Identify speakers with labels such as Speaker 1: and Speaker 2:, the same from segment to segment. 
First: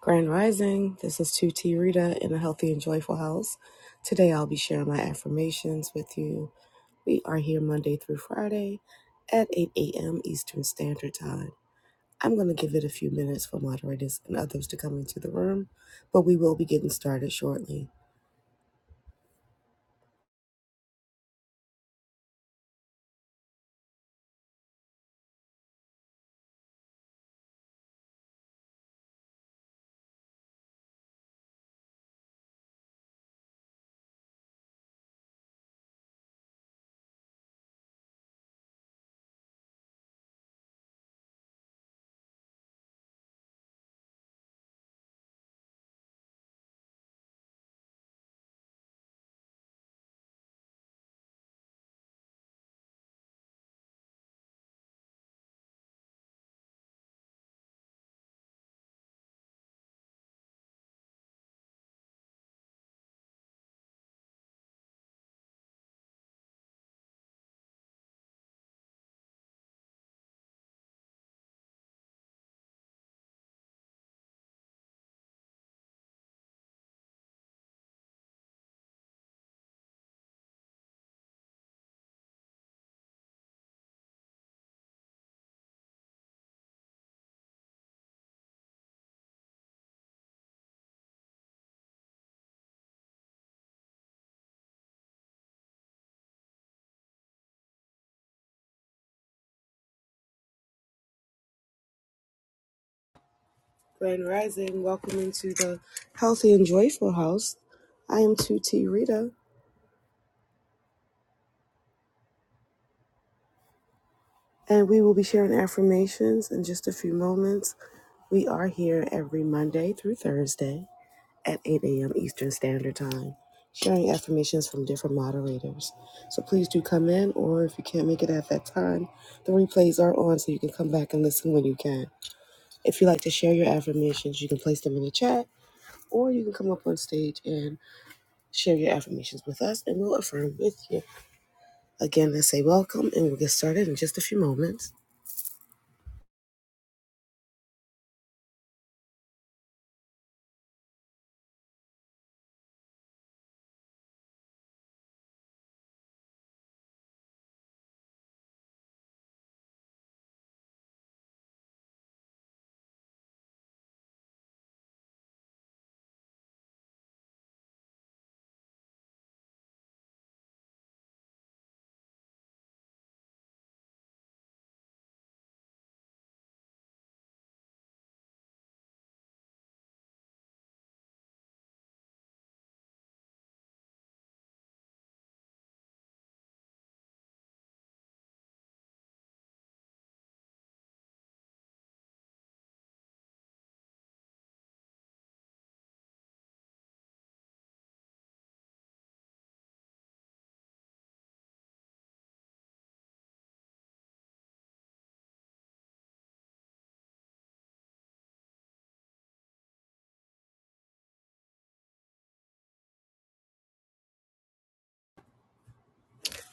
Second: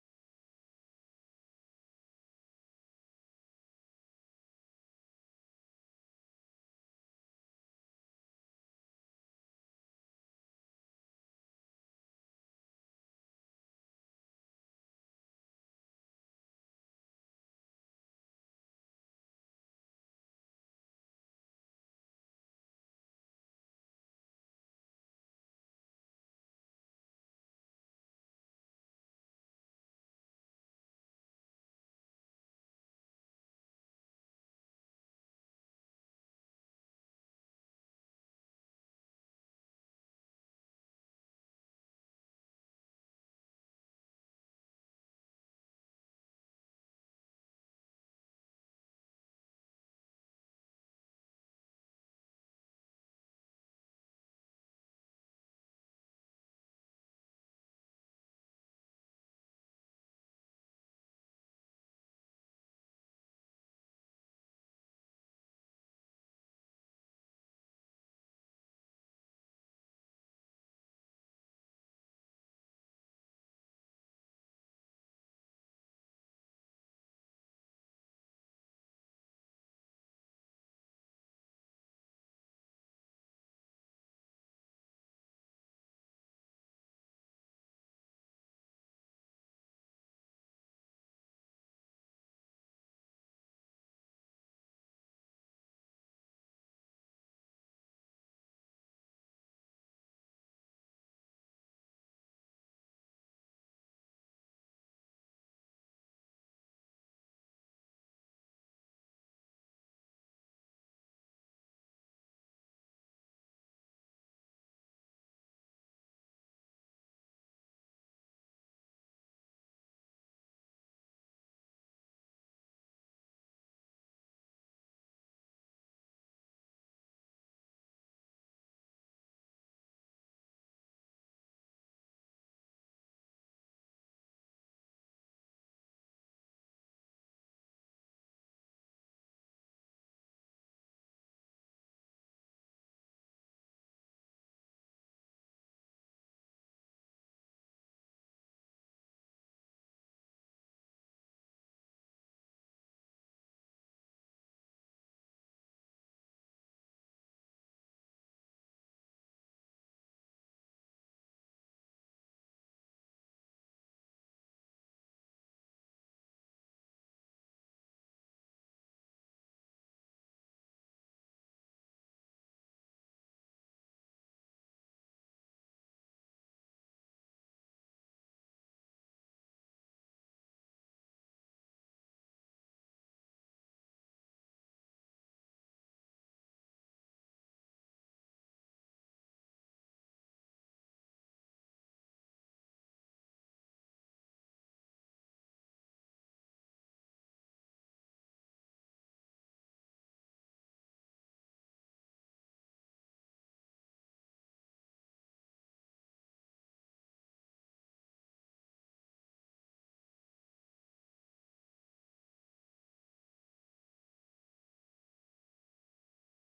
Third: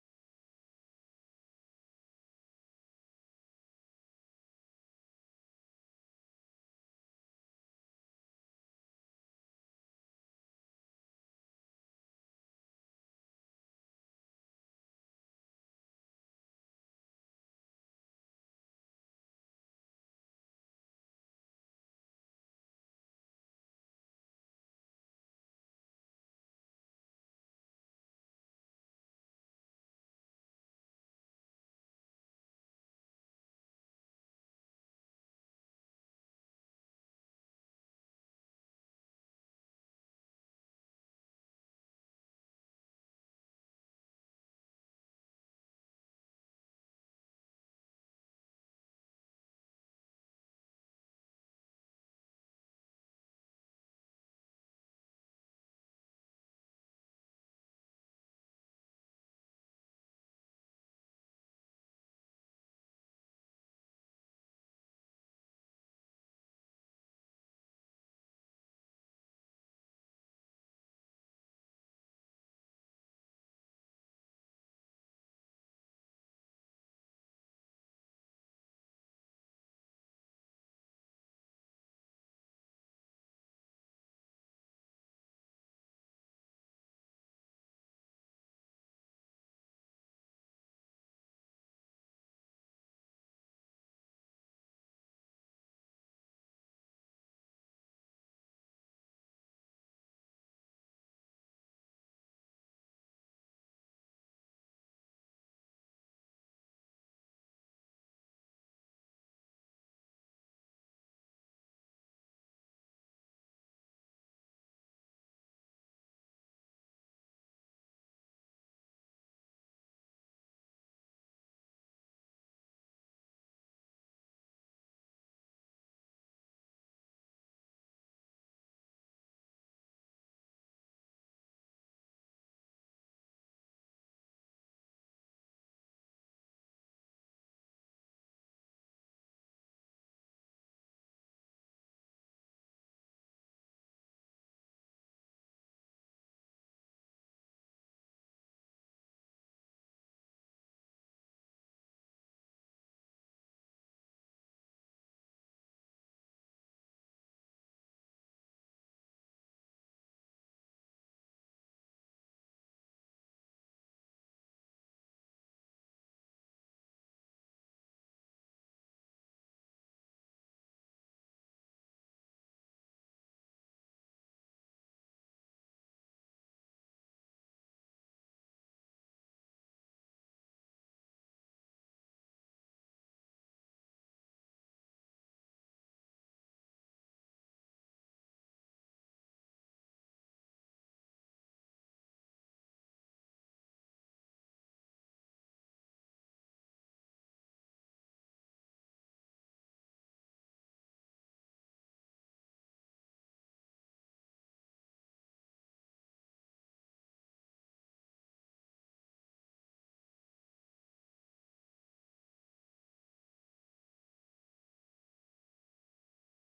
Speaker 1: Grand Rising, this is 2T Rita in a healthy and joyful house. Today I'll be sharing my affirmations with you. We are here Monday through Friday at 8 a.m. Eastern Standard Time. I'm going to give it a few minutes for moderators and others to come into the room, but we will be getting started shortly. Grand Rising, welcome into the healthy and joyful house. I am 2T Rita, and we will be sharing affirmations in just a few moments. We are here every Monday through Thursday at 8 a.m. Eastern Standard Time, sharing affirmations from different moderators. So please do come in, or if you can't make it at that time, the replays are on so you can come back and listen when you can. If you like to share your affirmations, you can place them in the chat, or you can come up on stage and share your affirmations with us, and we'll affirm with you. Again, I say welcome, and we'll get started in just a few moments.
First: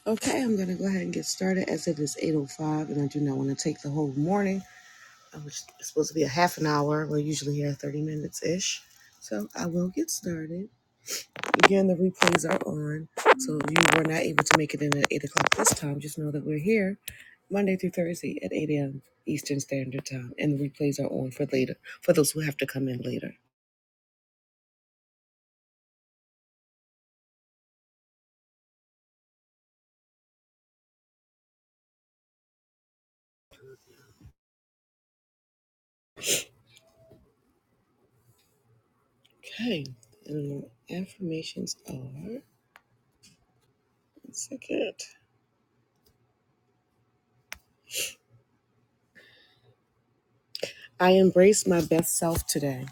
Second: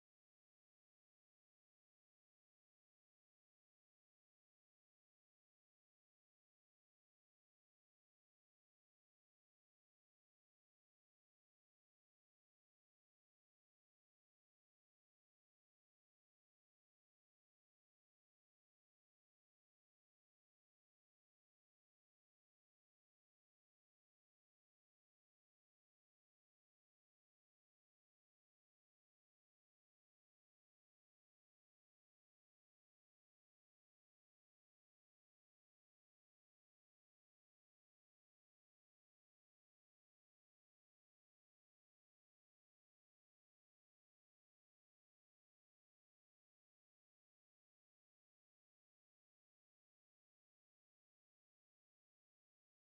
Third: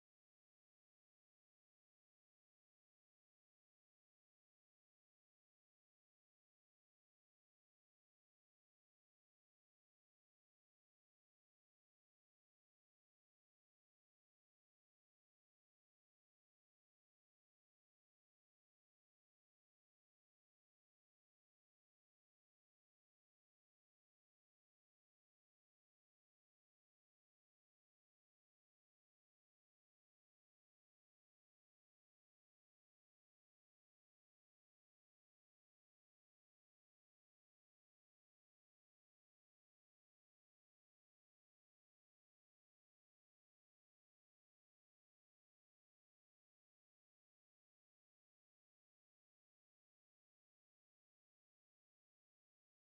Speaker 1: Okay, I'm going to go ahead and get started as it is 8.05, and I do not want to take the whole morning. Um, It's supposed to be a half an hour. We're usually here 30 minutes ish. So I will get started. Again, the replays are on. So if you were not able to make it in at 8 o'clock this time, just know that we're here Monday through Thursday at 8 a.m. Eastern Standard Time. And the replays are on for later, for those who have to come in later. Okay. And your affirmations are one second. I embrace my best self today.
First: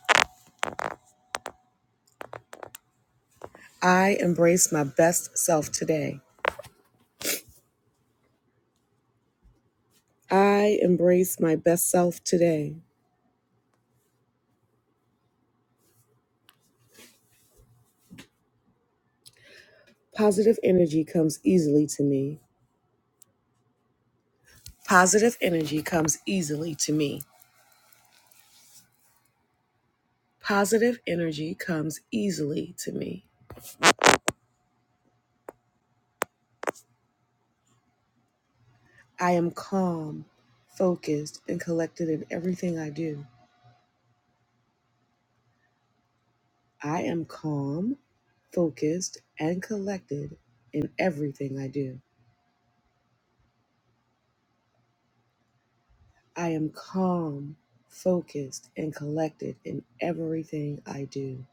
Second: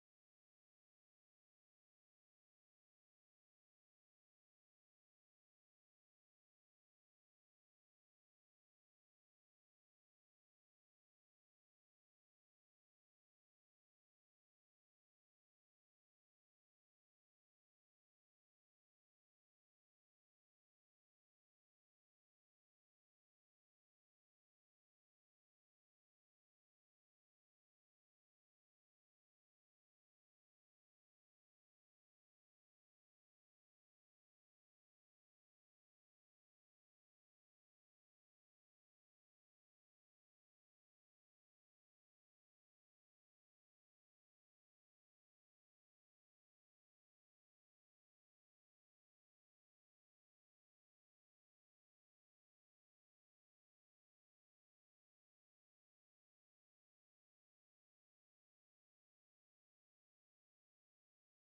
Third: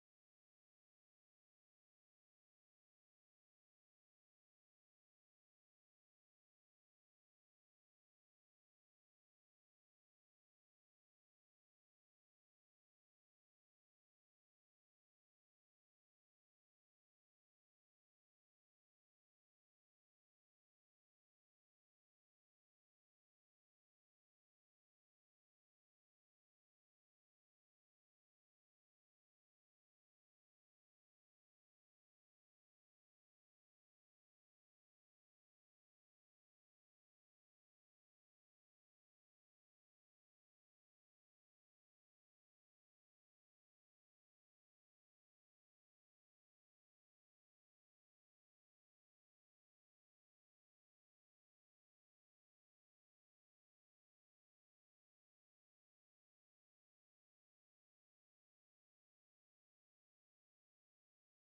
Speaker 1: I embrace my best self today. I embrace my best self today. Positive energy comes easily to me. Positive energy comes easily to me. Positive energy comes easily to me. I am calm, focused, and collected in everything I do. I am calm, focused, and collected in everything I do. I am calm, focused, and collected in everything I do.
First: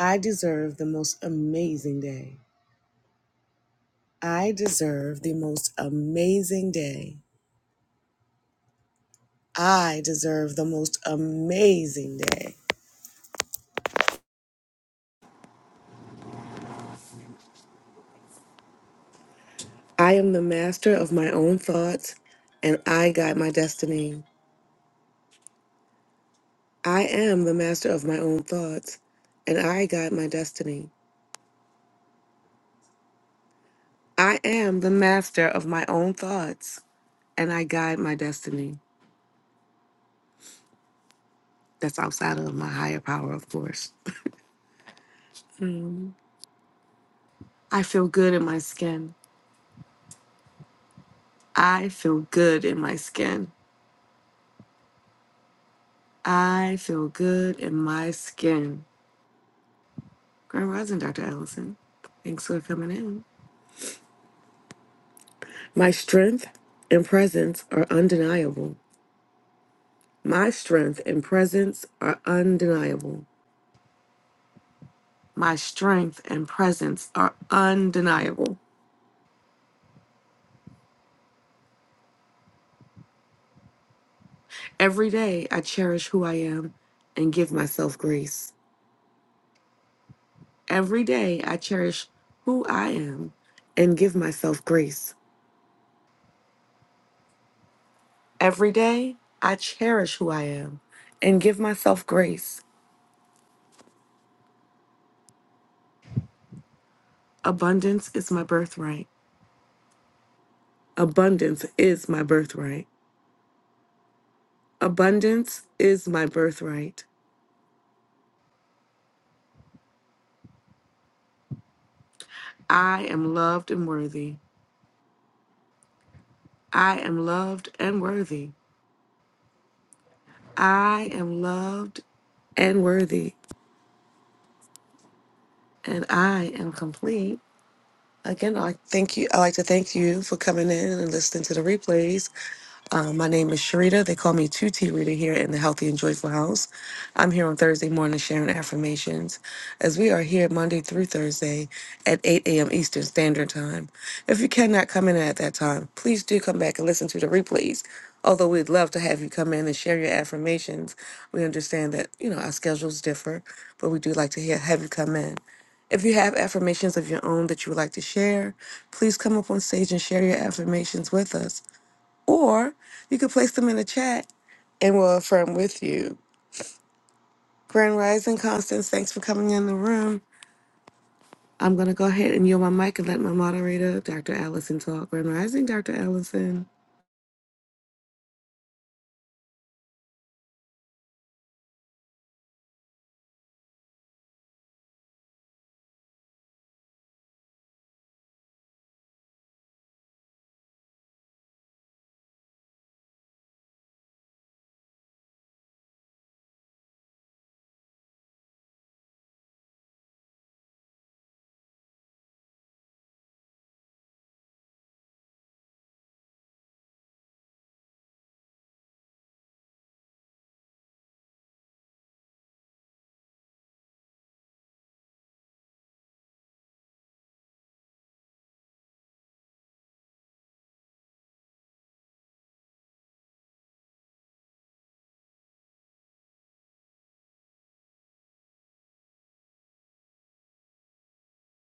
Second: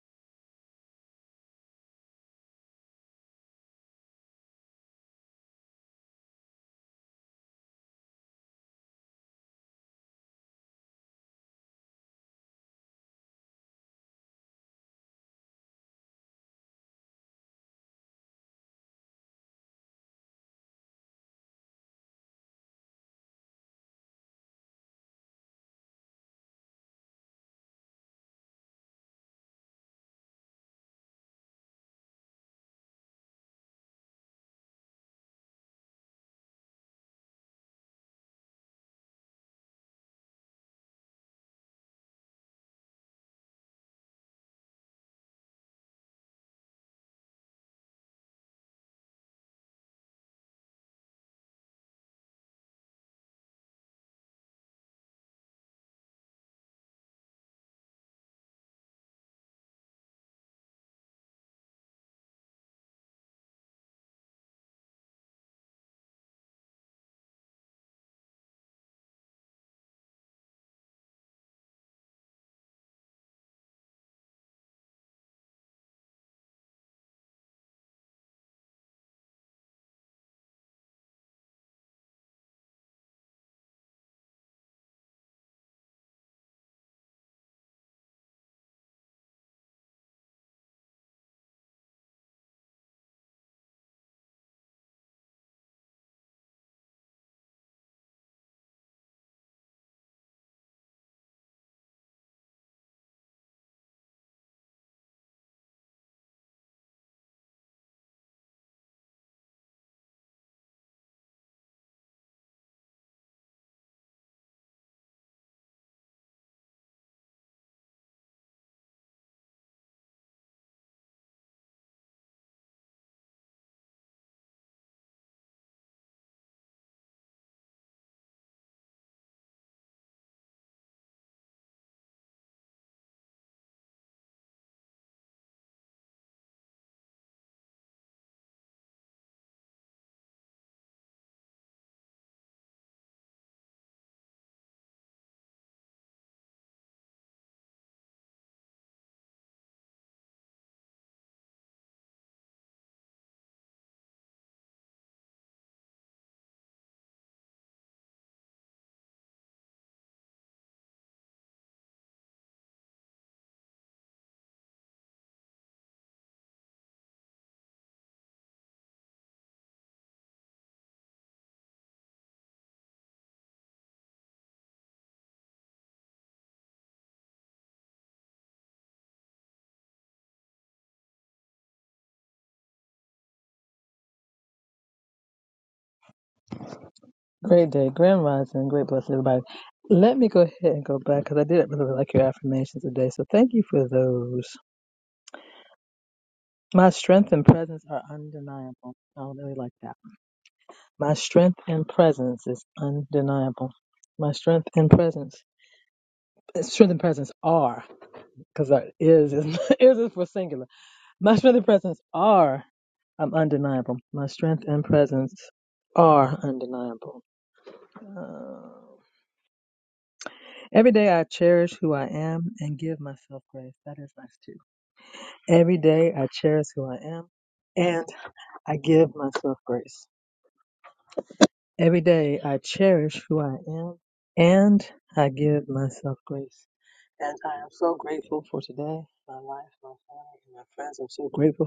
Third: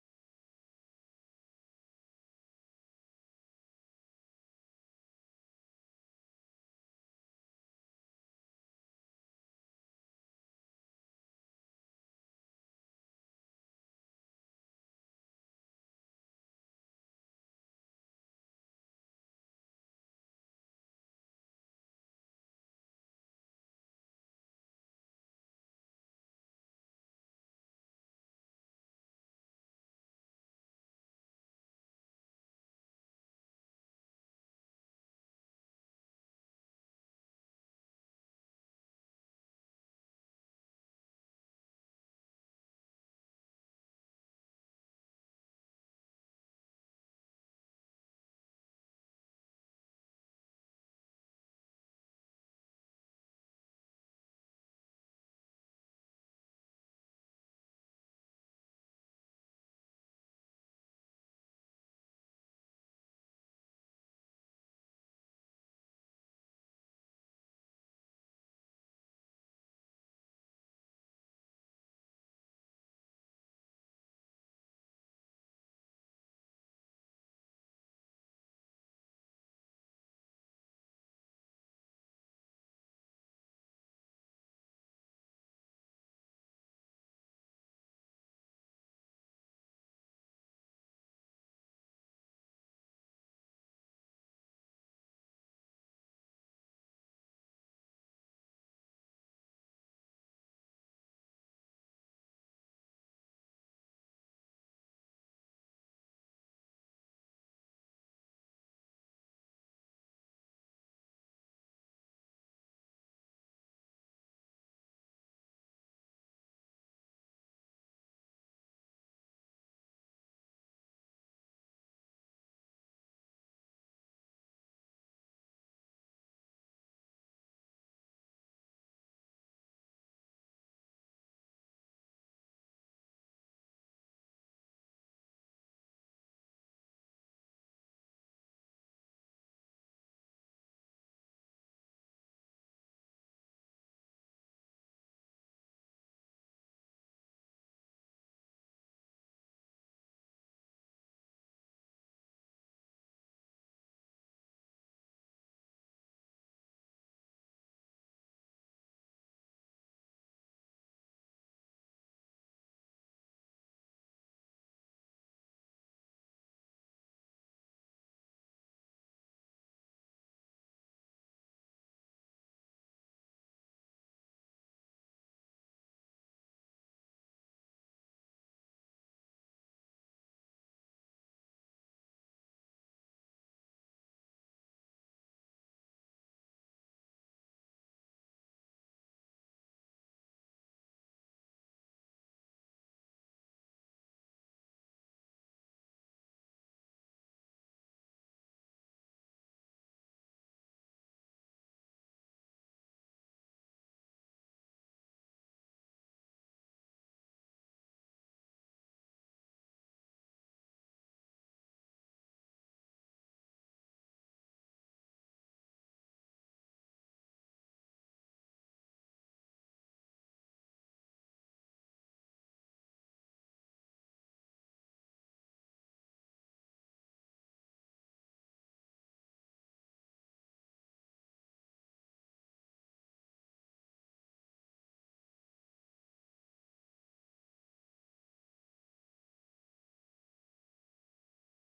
Speaker 1: I deserve the most amazing day. I deserve the most amazing day. I deserve the most amazing day. I am the master of my own thoughts and I guide my destiny. I am the master of my own thoughts and I guide my destiny. I am the master of my own thoughts and I guide my destiny. That's outside of my higher power, of course. I feel good in my skin. I feel good in my skin. I feel good in my skin. Grand Rising, Dr. Ellison. Thanks for coming in. My strength and presence are undeniable. My strength and presence are undeniable. My strength and presence are undeniable. Every day I cherish who I am and give myself grace. Every day I cherish who I am and give myself grace. Every day I cherish who I am and give myself grace. Abundance is my birthright. Abundance is my birthright. Abundance is my birthright. I am loved and worthy. I am loved and worthy. I am loved and worthy. And I am complete. Again, I like, thank you. I like to thank you for coming in and listening to the replays. Uh, my name is Sharita. They call me 2T Rita here in the Healthy and Joyful House. I'm here on Thursday morning sharing affirmations as we are here Monday through Thursday at 8 a.m. Eastern Standard Time. If you cannot come in at that time, please do come back and listen to the replays. Although we'd love to have you come in and share your affirmations, we understand that, you know, our schedules differ, but we do like to hear, have you come in. If you have affirmations of your own that you would like to share, please come up on stage and share your affirmations with us. Or you could place them in the chat and we'll affirm with you. Grand Rising Constance, thanks for coming in the room. I'm going to go ahead and yield my mic and let my moderator, Dr. Allison, talk. Grand Rising, Dr. Allison.
Speaker 2: Great day, grand rising, great blessing, everybody. Let me go ahead and go back because I did really like your affirmations today. So thank you for those. My strength and presence are undeniable. I really like that. My strength and presence is undeniable. My strength and presence, strength and presence are because is is is is for singular. My strength and presence are I'm undeniable. My strength and presence are undeniable. Um, Every day I cherish who I am and give myself grace. That is nice too. Every day I cherish who I am and I give myself grace. Every day I cherish who I am and I give myself grace. And I am so grateful for today, my life, my family, and my friends. I'm so grateful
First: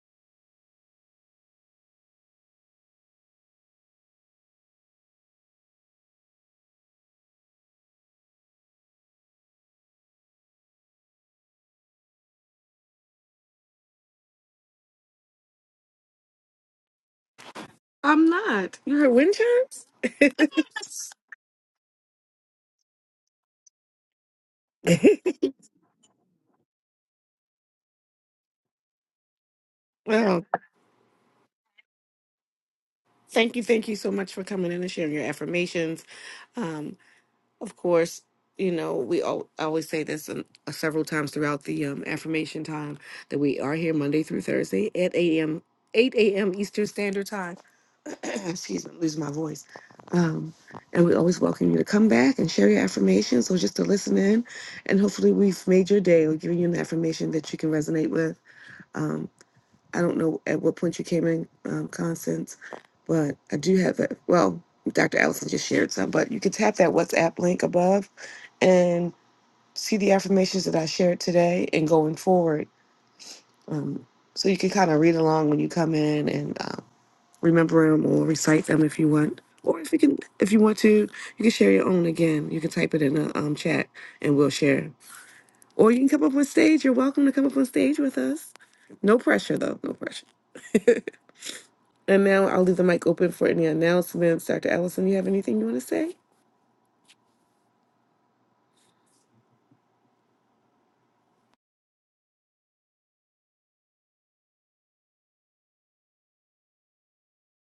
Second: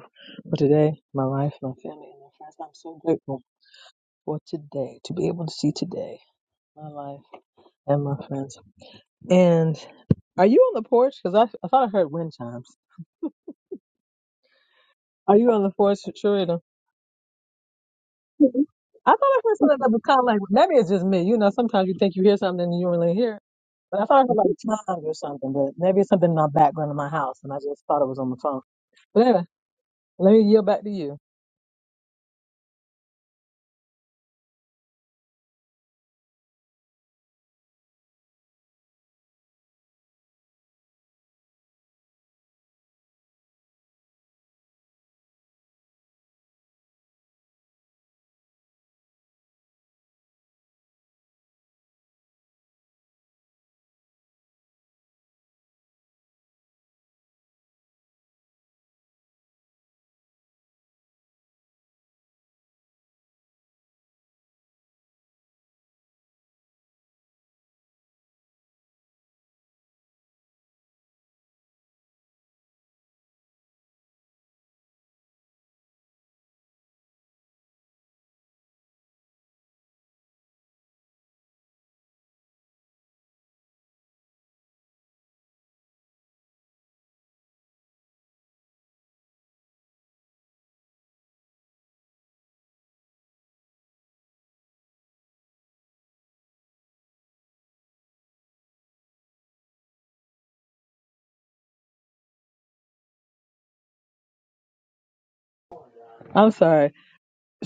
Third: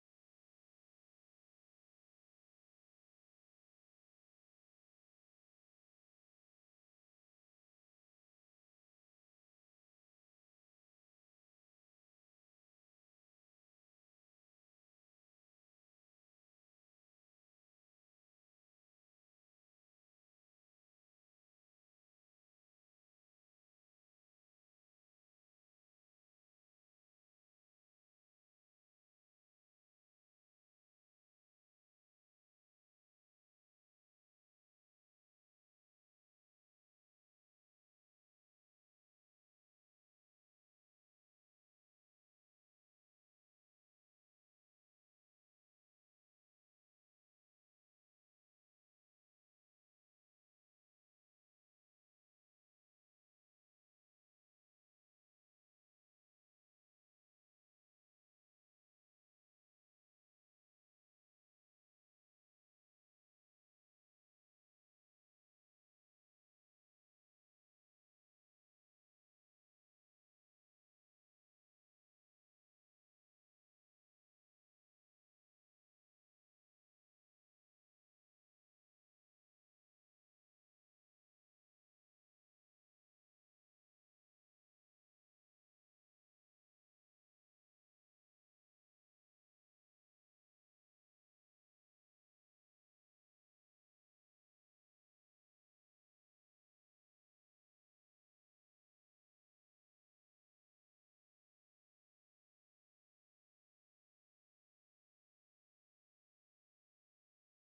Speaker 2: for today, my life, my family, and my friends. I'm so grateful for today, to be able to see today, my life, and my friends. And are you on the porch? Because I, I thought I heard wind chimes. Are you on the fourth Sharita?
Speaker 1: I'm
Speaker 2: Mhm.
Speaker 1: not. You
Speaker 2: I
Speaker 1: heard
Speaker 2: thought
Speaker 1: wind
Speaker 2: I heard something that was kind of like maybe it's just me. You know, sometimes you think you hear something and you don't really hear. it. But I thought I heard like
Speaker 1: chimes?
Speaker 2: tongues or something. But maybe it's something in my background in my house, and I just thought it was on the phone. But anyway, let me
Speaker 1: Well,
Speaker 2: yield back to you.
Speaker 1: thank you. Thank you so much for coming in and sharing your affirmations. Um, of course, you know, we all, I always say this um, several times throughout the um, affirmation time that we are here Monday through Thursday at 8 a.m. 8 a.m. Eastern Standard Time excuse me, I'm losing my voice. Um, and we always welcome you to come back and share your affirmations So just to listen in. And hopefully, we've made your day. We're giving you an affirmation that you can resonate with. Um, I don't know at what point you came in, um, Constance, but I do have a Well, Dr. Allison just shared some, but you can tap that WhatsApp link above and see the affirmations that I shared today and going forward. So you can kind of read along when you come in and. um, remember them or recite them if you want. Or if you can, if you want to, you can share your own again. You can type it in the um, chat, and we'll share. Or you can come up on stage. You're welcome to come up on stage with us. No pressure, though. No pressure. And now I'll leave the mic open for any announcements. Dr. Allison, you have anything you want to say?
Speaker 2: I'm sorry,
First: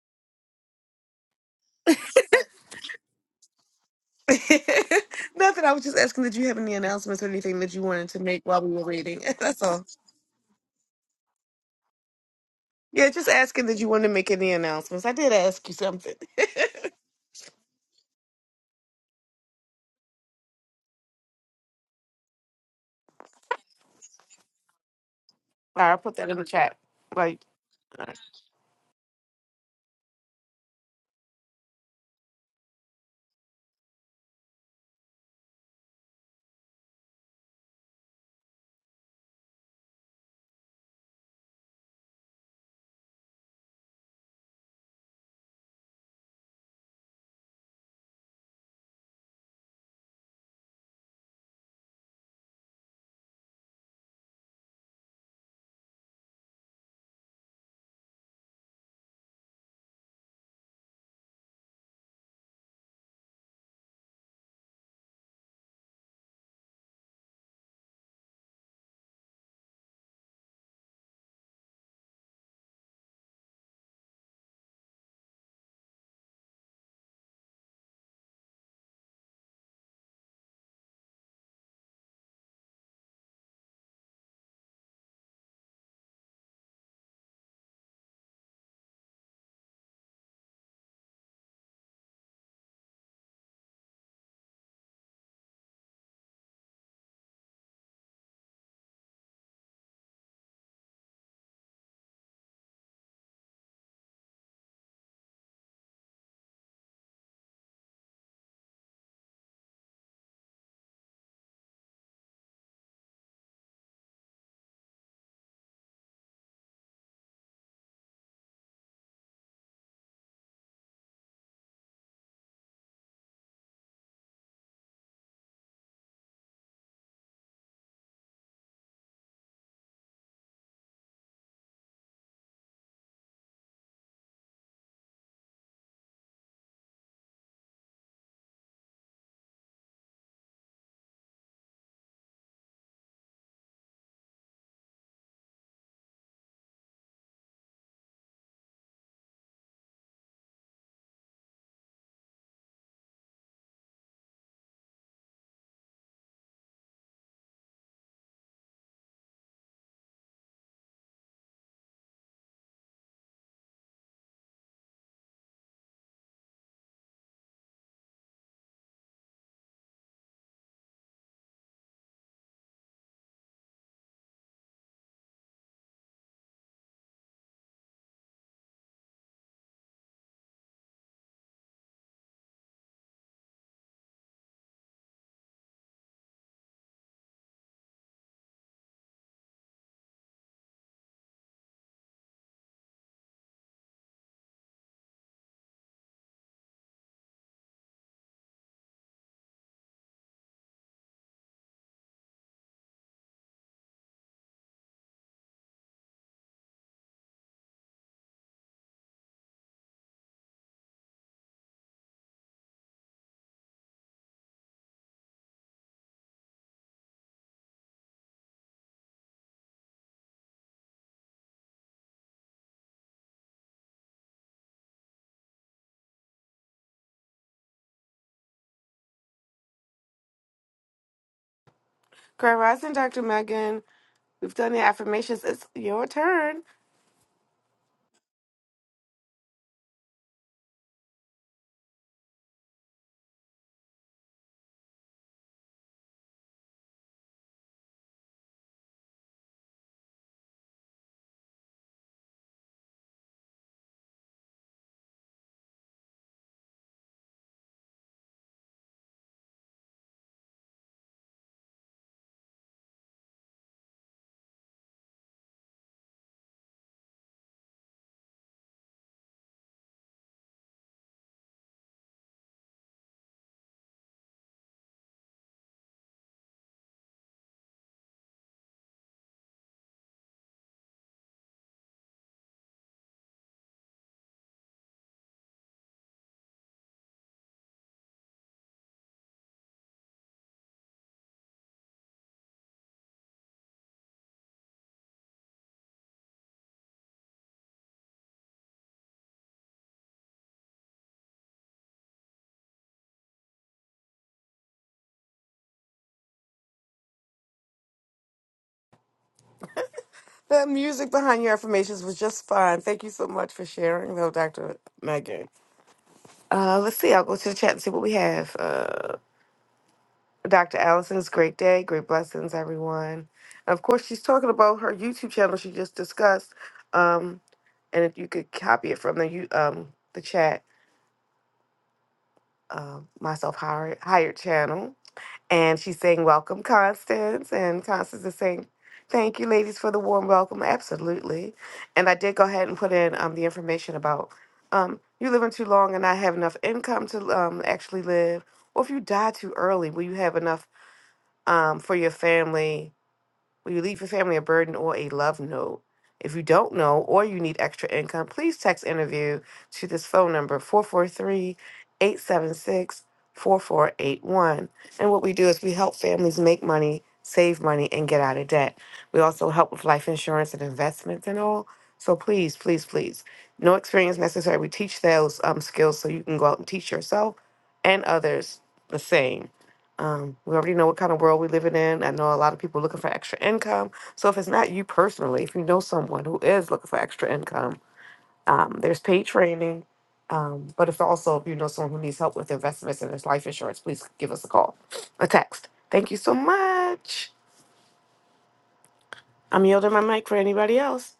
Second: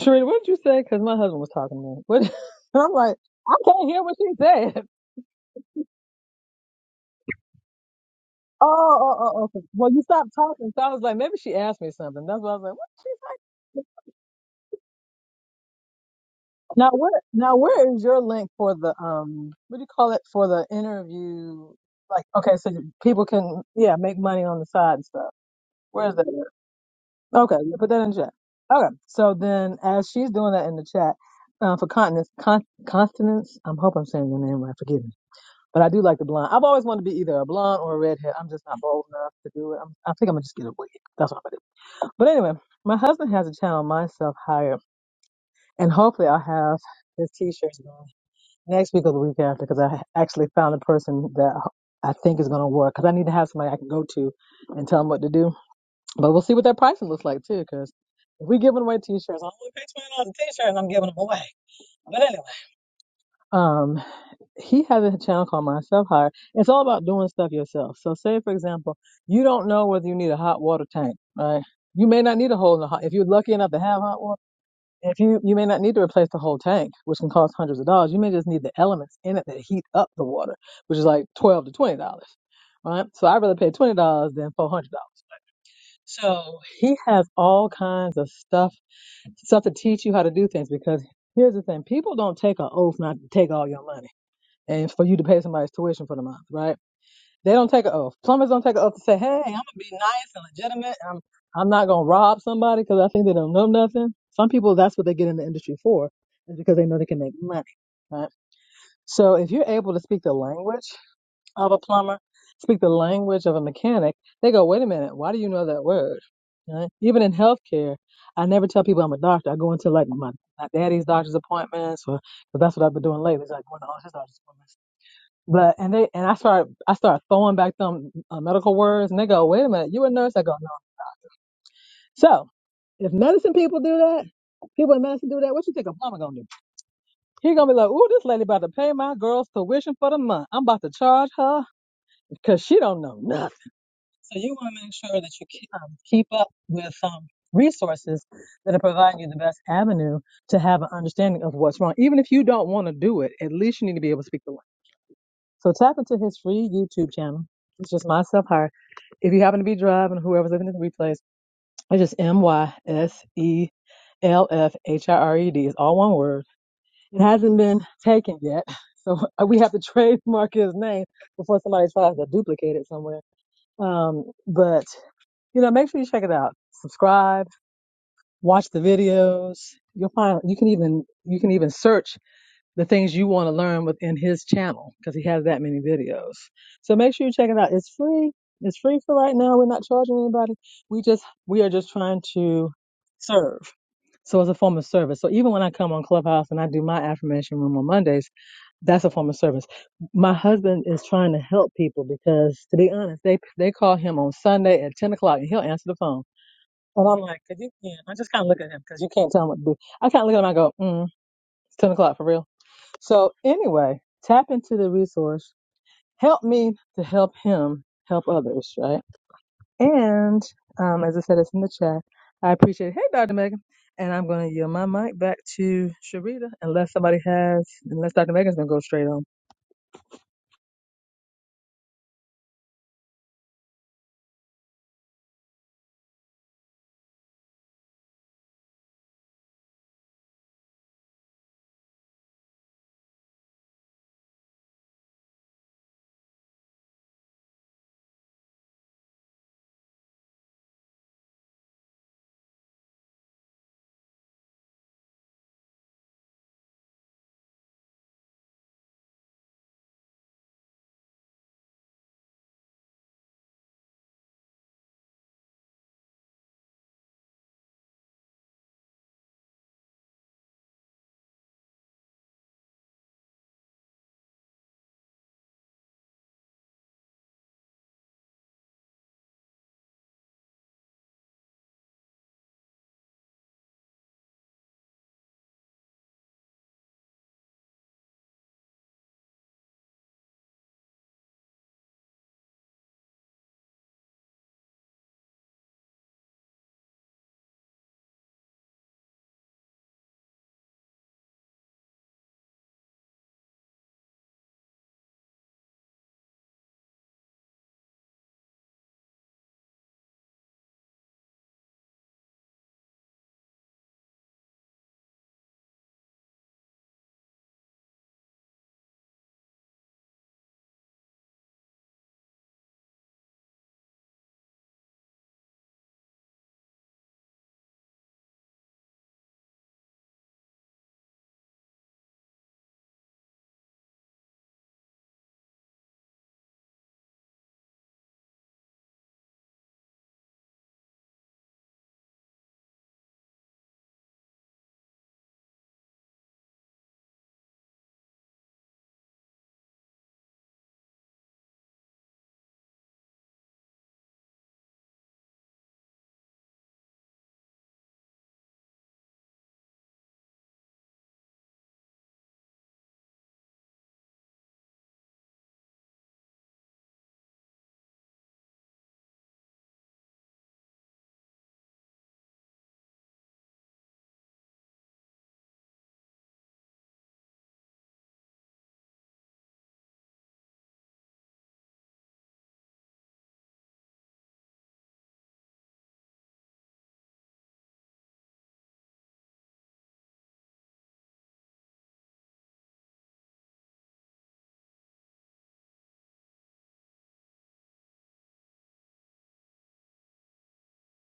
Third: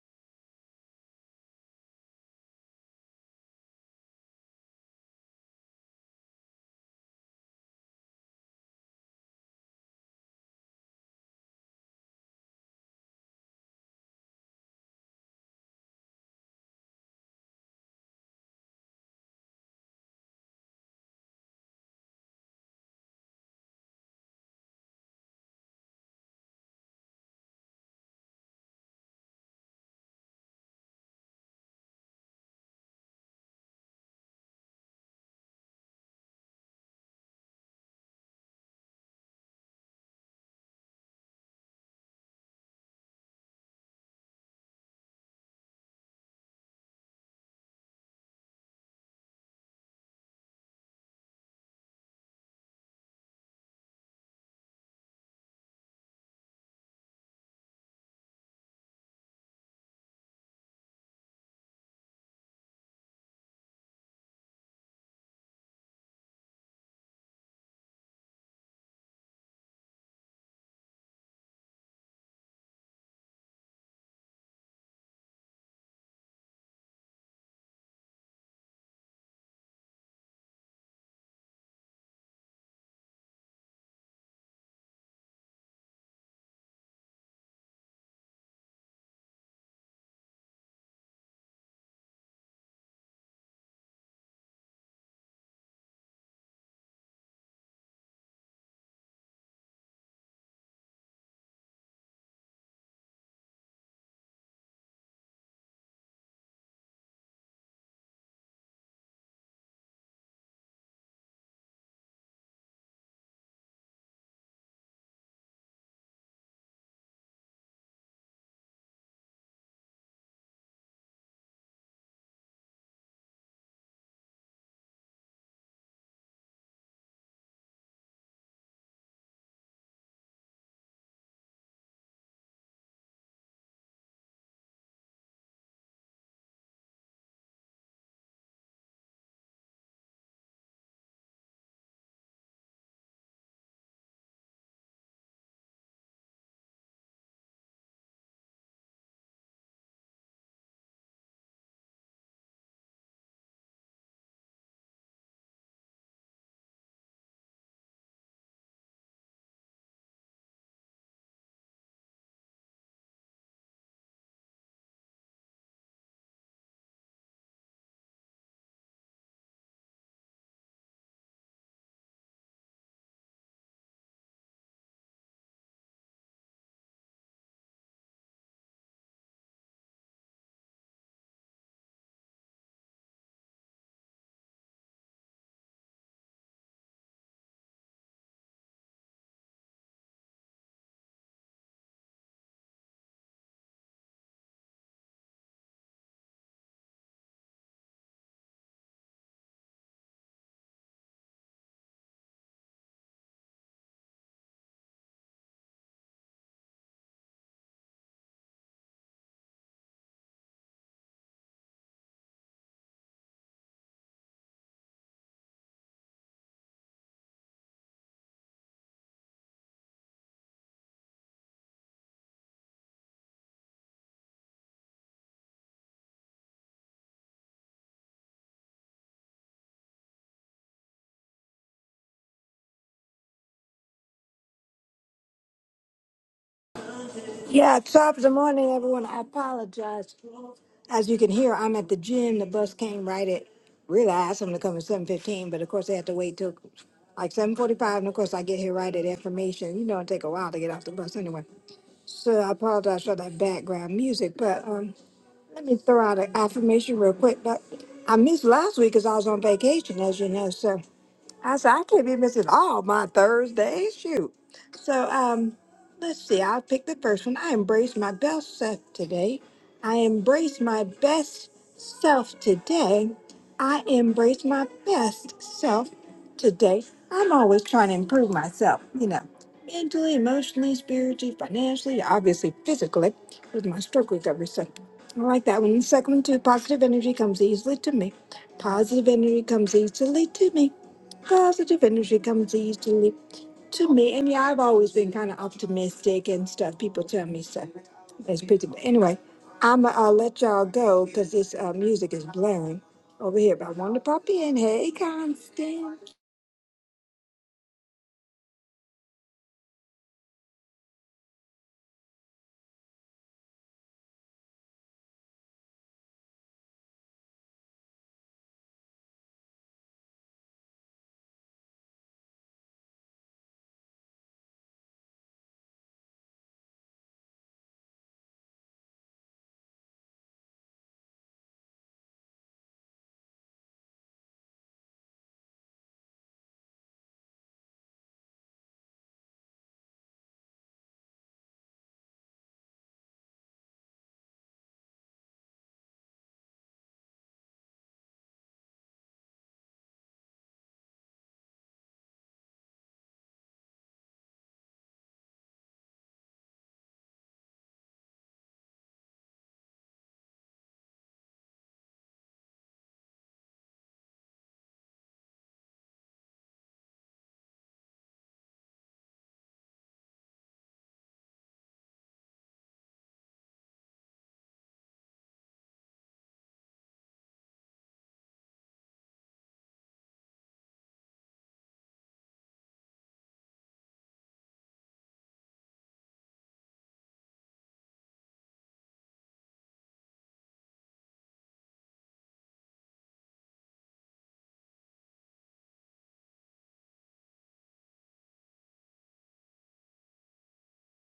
Speaker 2: Sharita. What did you say? Because my husband was talking to me. What? and I'm like, I can't hear what she said.
Speaker 1: Nothing. I was just asking, did you have any announcements or anything that you wanted to make while
Speaker 2: Oh,
Speaker 1: we were
Speaker 2: oh,
Speaker 1: reading.
Speaker 2: oh, oh. okay.
Speaker 1: That's all.
Speaker 2: Well, you stopped talking, so I was like, maybe she asked me something. That's why I was like, what did
Speaker 1: Yeah,
Speaker 2: she
Speaker 1: just
Speaker 2: say?
Speaker 1: asking that you wanted to make any announcements. I did ask you something. all
Speaker 2: Now where now where is your link for the um what do you call it for the interview? Like okay, so people can yeah make money on the side and stuff.
Speaker 1: right, I'll
Speaker 2: Where is
Speaker 1: put
Speaker 2: that?
Speaker 1: that in the
Speaker 2: at?
Speaker 1: chat. Like.
Speaker 2: Okay, yeah, put that in chat. Okay, so then as she's doing that in the chat uh, for continence, con- continence. I'm hope I'm saying your name right. Forgive me, but I do like the blonde. I've always wanted to be either a blonde or a redhead. I'm just not bold enough to do it. I'm, I think I'm gonna just get a wig. That's what I'm gonna do. But anyway, my husband has a channel, myself hired, and hopefully I'll have his t-shirts Next week or the week after, because I actually found a person that I think is going to work. Because I need to have somebody I can go to and tell them what to do. But we'll see what that pricing looks like too. Because if we giving away t-shirts, I am only paying twenty dollars a t-shirt, and I'm giving them away. But anyway, um, he has a channel called Myself Hire. It's all about doing stuff yourself. So, say for example, you don't know whether you need a hot water tank, right? You may not need a hole in the hot. If you're lucky enough to have hot water. If you you may not need to replace the whole tank, which can cost hundreds of dollars, you may just need the elements in it that heat up the water, which is like twelve to twenty dollars, right? So I'd rather pay twenty dollars than four hundred dollars. So he has all kinds of stuff stuff to teach you how to do things because here's the thing: people don't take an oath not to take all your money and for you to pay somebody's tuition for the month, right? They don't take an oath. Plumbers don't take an oath to say, "Hey, I'm gonna be nice and legitimate. I'm I'm not gonna rob somebody because I think they don't know nothing." Some people, that's what they get in the industry for, is because they know they can make money. Right. So if you're able to speak the language of a plumber, speak the language of a mechanic, they go, "Wait a minute, why do you know that word?" Right? Even in healthcare, I never tell people I'm a doctor. I go into like my, my daddy's doctor's appointments, or 'cause that's what I've been doing lately. It's like going to all his doctor's appointments but and they and I start I start throwing back them uh, medical words, and they go, "Wait a minute, you a nurse?" I go, "No." So if medicine people do that, people in medicine do that. What you think a plumber gonna do? He gonna be like, "Ooh, this lady about to pay my girl's tuition for the month. I'm about to charge her because she don't know nothing." So you want to make sure that you keep, um, keep up with um, resources that are providing you the best avenue to have an understanding of what's wrong. Even if you don't want to do it, at least you need to be able to speak the language. So tap into his free YouTube channel. It's just myself hired. If you happen to be driving, whoever's listening to the replays, it's just M Y S E L F H I R E D. It's all one word. It hasn't been taken yet, so we have to trademark his name before somebody tries to duplicate it somewhere. Um, but you know, make sure you check it out. Subscribe, watch the videos. You'll find you can even you can even search the things you want to learn within his channel because he has that many videos. So make sure you check it out. It's free. It's free for right now. We're not charging anybody. We just we are just trying to serve. So it's a form of service. So even when I come on Clubhouse and I do my affirmation room on Mondays, that's a form of service. My husband is trying to help people because, to be honest, they they call him on Sunday at ten o'clock and he'll answer the phone. And I'm like, 'Cause you can't. I just kind of look at him because you can't tell him what to do. I kind of look at him. I go, mm, it's ten o'clock for real so anyway, tap into the resource. Help me to help him help others, right? And um, as I said, it's in the chat. I appreciate it. Hey, Dr. Megan. And I'm going to yield my mic back to Sharita unless somebody has, unless Dr. Megan's going to go straight on.
Speaker 1: Grand Rising, Dr. Megan. We've done the affirmations. It's your turn.
Speaker 3: Yeah, top of the morning, everyone. I apologize. As you can hear, I'm at the gym. The bus came right at. Really, I asked them to come at seven fifteen, but of course they had to wait till like seven forty-five, and of course I get here right at affirmation. You know, it take a while to get off the bus anyway. So I apologize for that background music, but um, let me throw out an affirmation real quick. But I missed last week because I was on vacation, as you know. So I said I can't be missing all my Thursdays. Shoot. So um, let's see. I'll pick the first one. I embrace my best self today. I embrace my best self today. I embrace my best self today. I'm always trying to improve myself. You know, mentally, emotionally, spiritually, financially, obviously, physically. With my stroke recovery, so I like that one. The second one too. Positive energy comes easily to me. Positive energy comes easily to me. Positive energy comes easily to me. And yeah, I've always been kind of optimistic and stuff. People tell me stuff. It's pretty. But anyway, I'm, gonna let y'all go because this uh, music is blaring over here. But I wanted to pop in. Hey, Constance.
Speaker 1: The music behind your affirmations was just fun. Thank you so much for sharing, though, Dr. Megan. Uh, let's see. I'll go to the chat and see what we have. Uh, Dr. Allison's great day, great blessings, everyone. And of course, she's talking about her YouTube channel she just discussed. Um, and if you could copy it from the you um the chat, um, myself hired hired channel. And she's saying, Welcome, Constance. And Constance is saying, Thank you, ladies, for the warm welcome. Absolutely. And I did go ahead and put in um, the information about um, you living too long and not have enough income to um, actually live, or if you die too early, will you have enough um, for your family? Will you leave your family a burden or a love note? If you don't know or you need extra income, please text interview to this phone number 443 876 4481. And what we do is we help families make money, save money, and get out of debt. We also help with life insurance and investments and all. So please, please, please, no experience necessary. We teach those um, skills so you can go out and teach yourself and others the same. Um, we already know what kind of world we're living in. I know a lot of people looking for extra income. So if it's not you personally, if you know someone who is looking for extra income, um, there's paid training. Um, but if also if you know someone who needs help with investments and there's life insurance, please give us a call, a text. Thank you so much. I'm yielding my mic for anybody else.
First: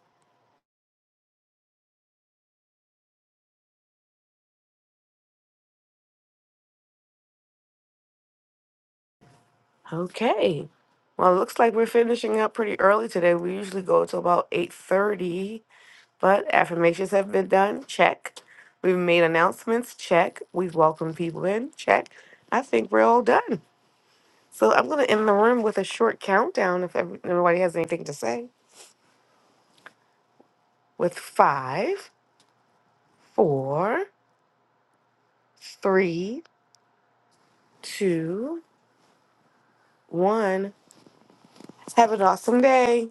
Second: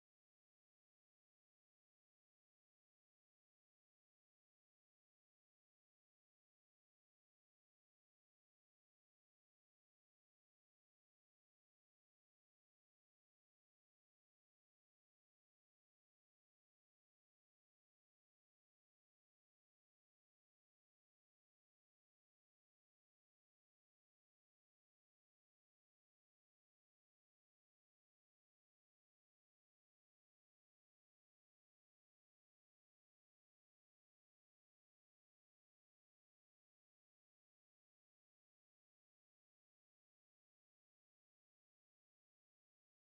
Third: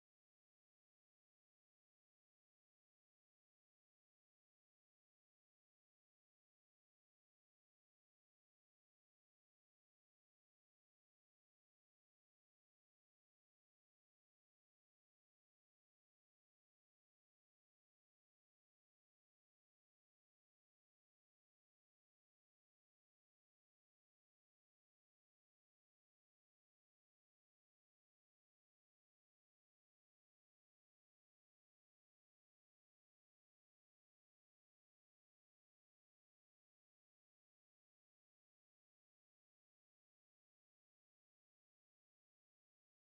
Speaker 1: Okay. Well, it looks like we're finishing up pretty early today. We usually go to about 8:30. But affirmations have been done. Check. We've made announcements. Check. We've welcomed people in. Check. I think we're all done. So I'm going to end the room with a short countdown if every- everybody has anything to say. With five, four, three, two, one. Have an awesome day.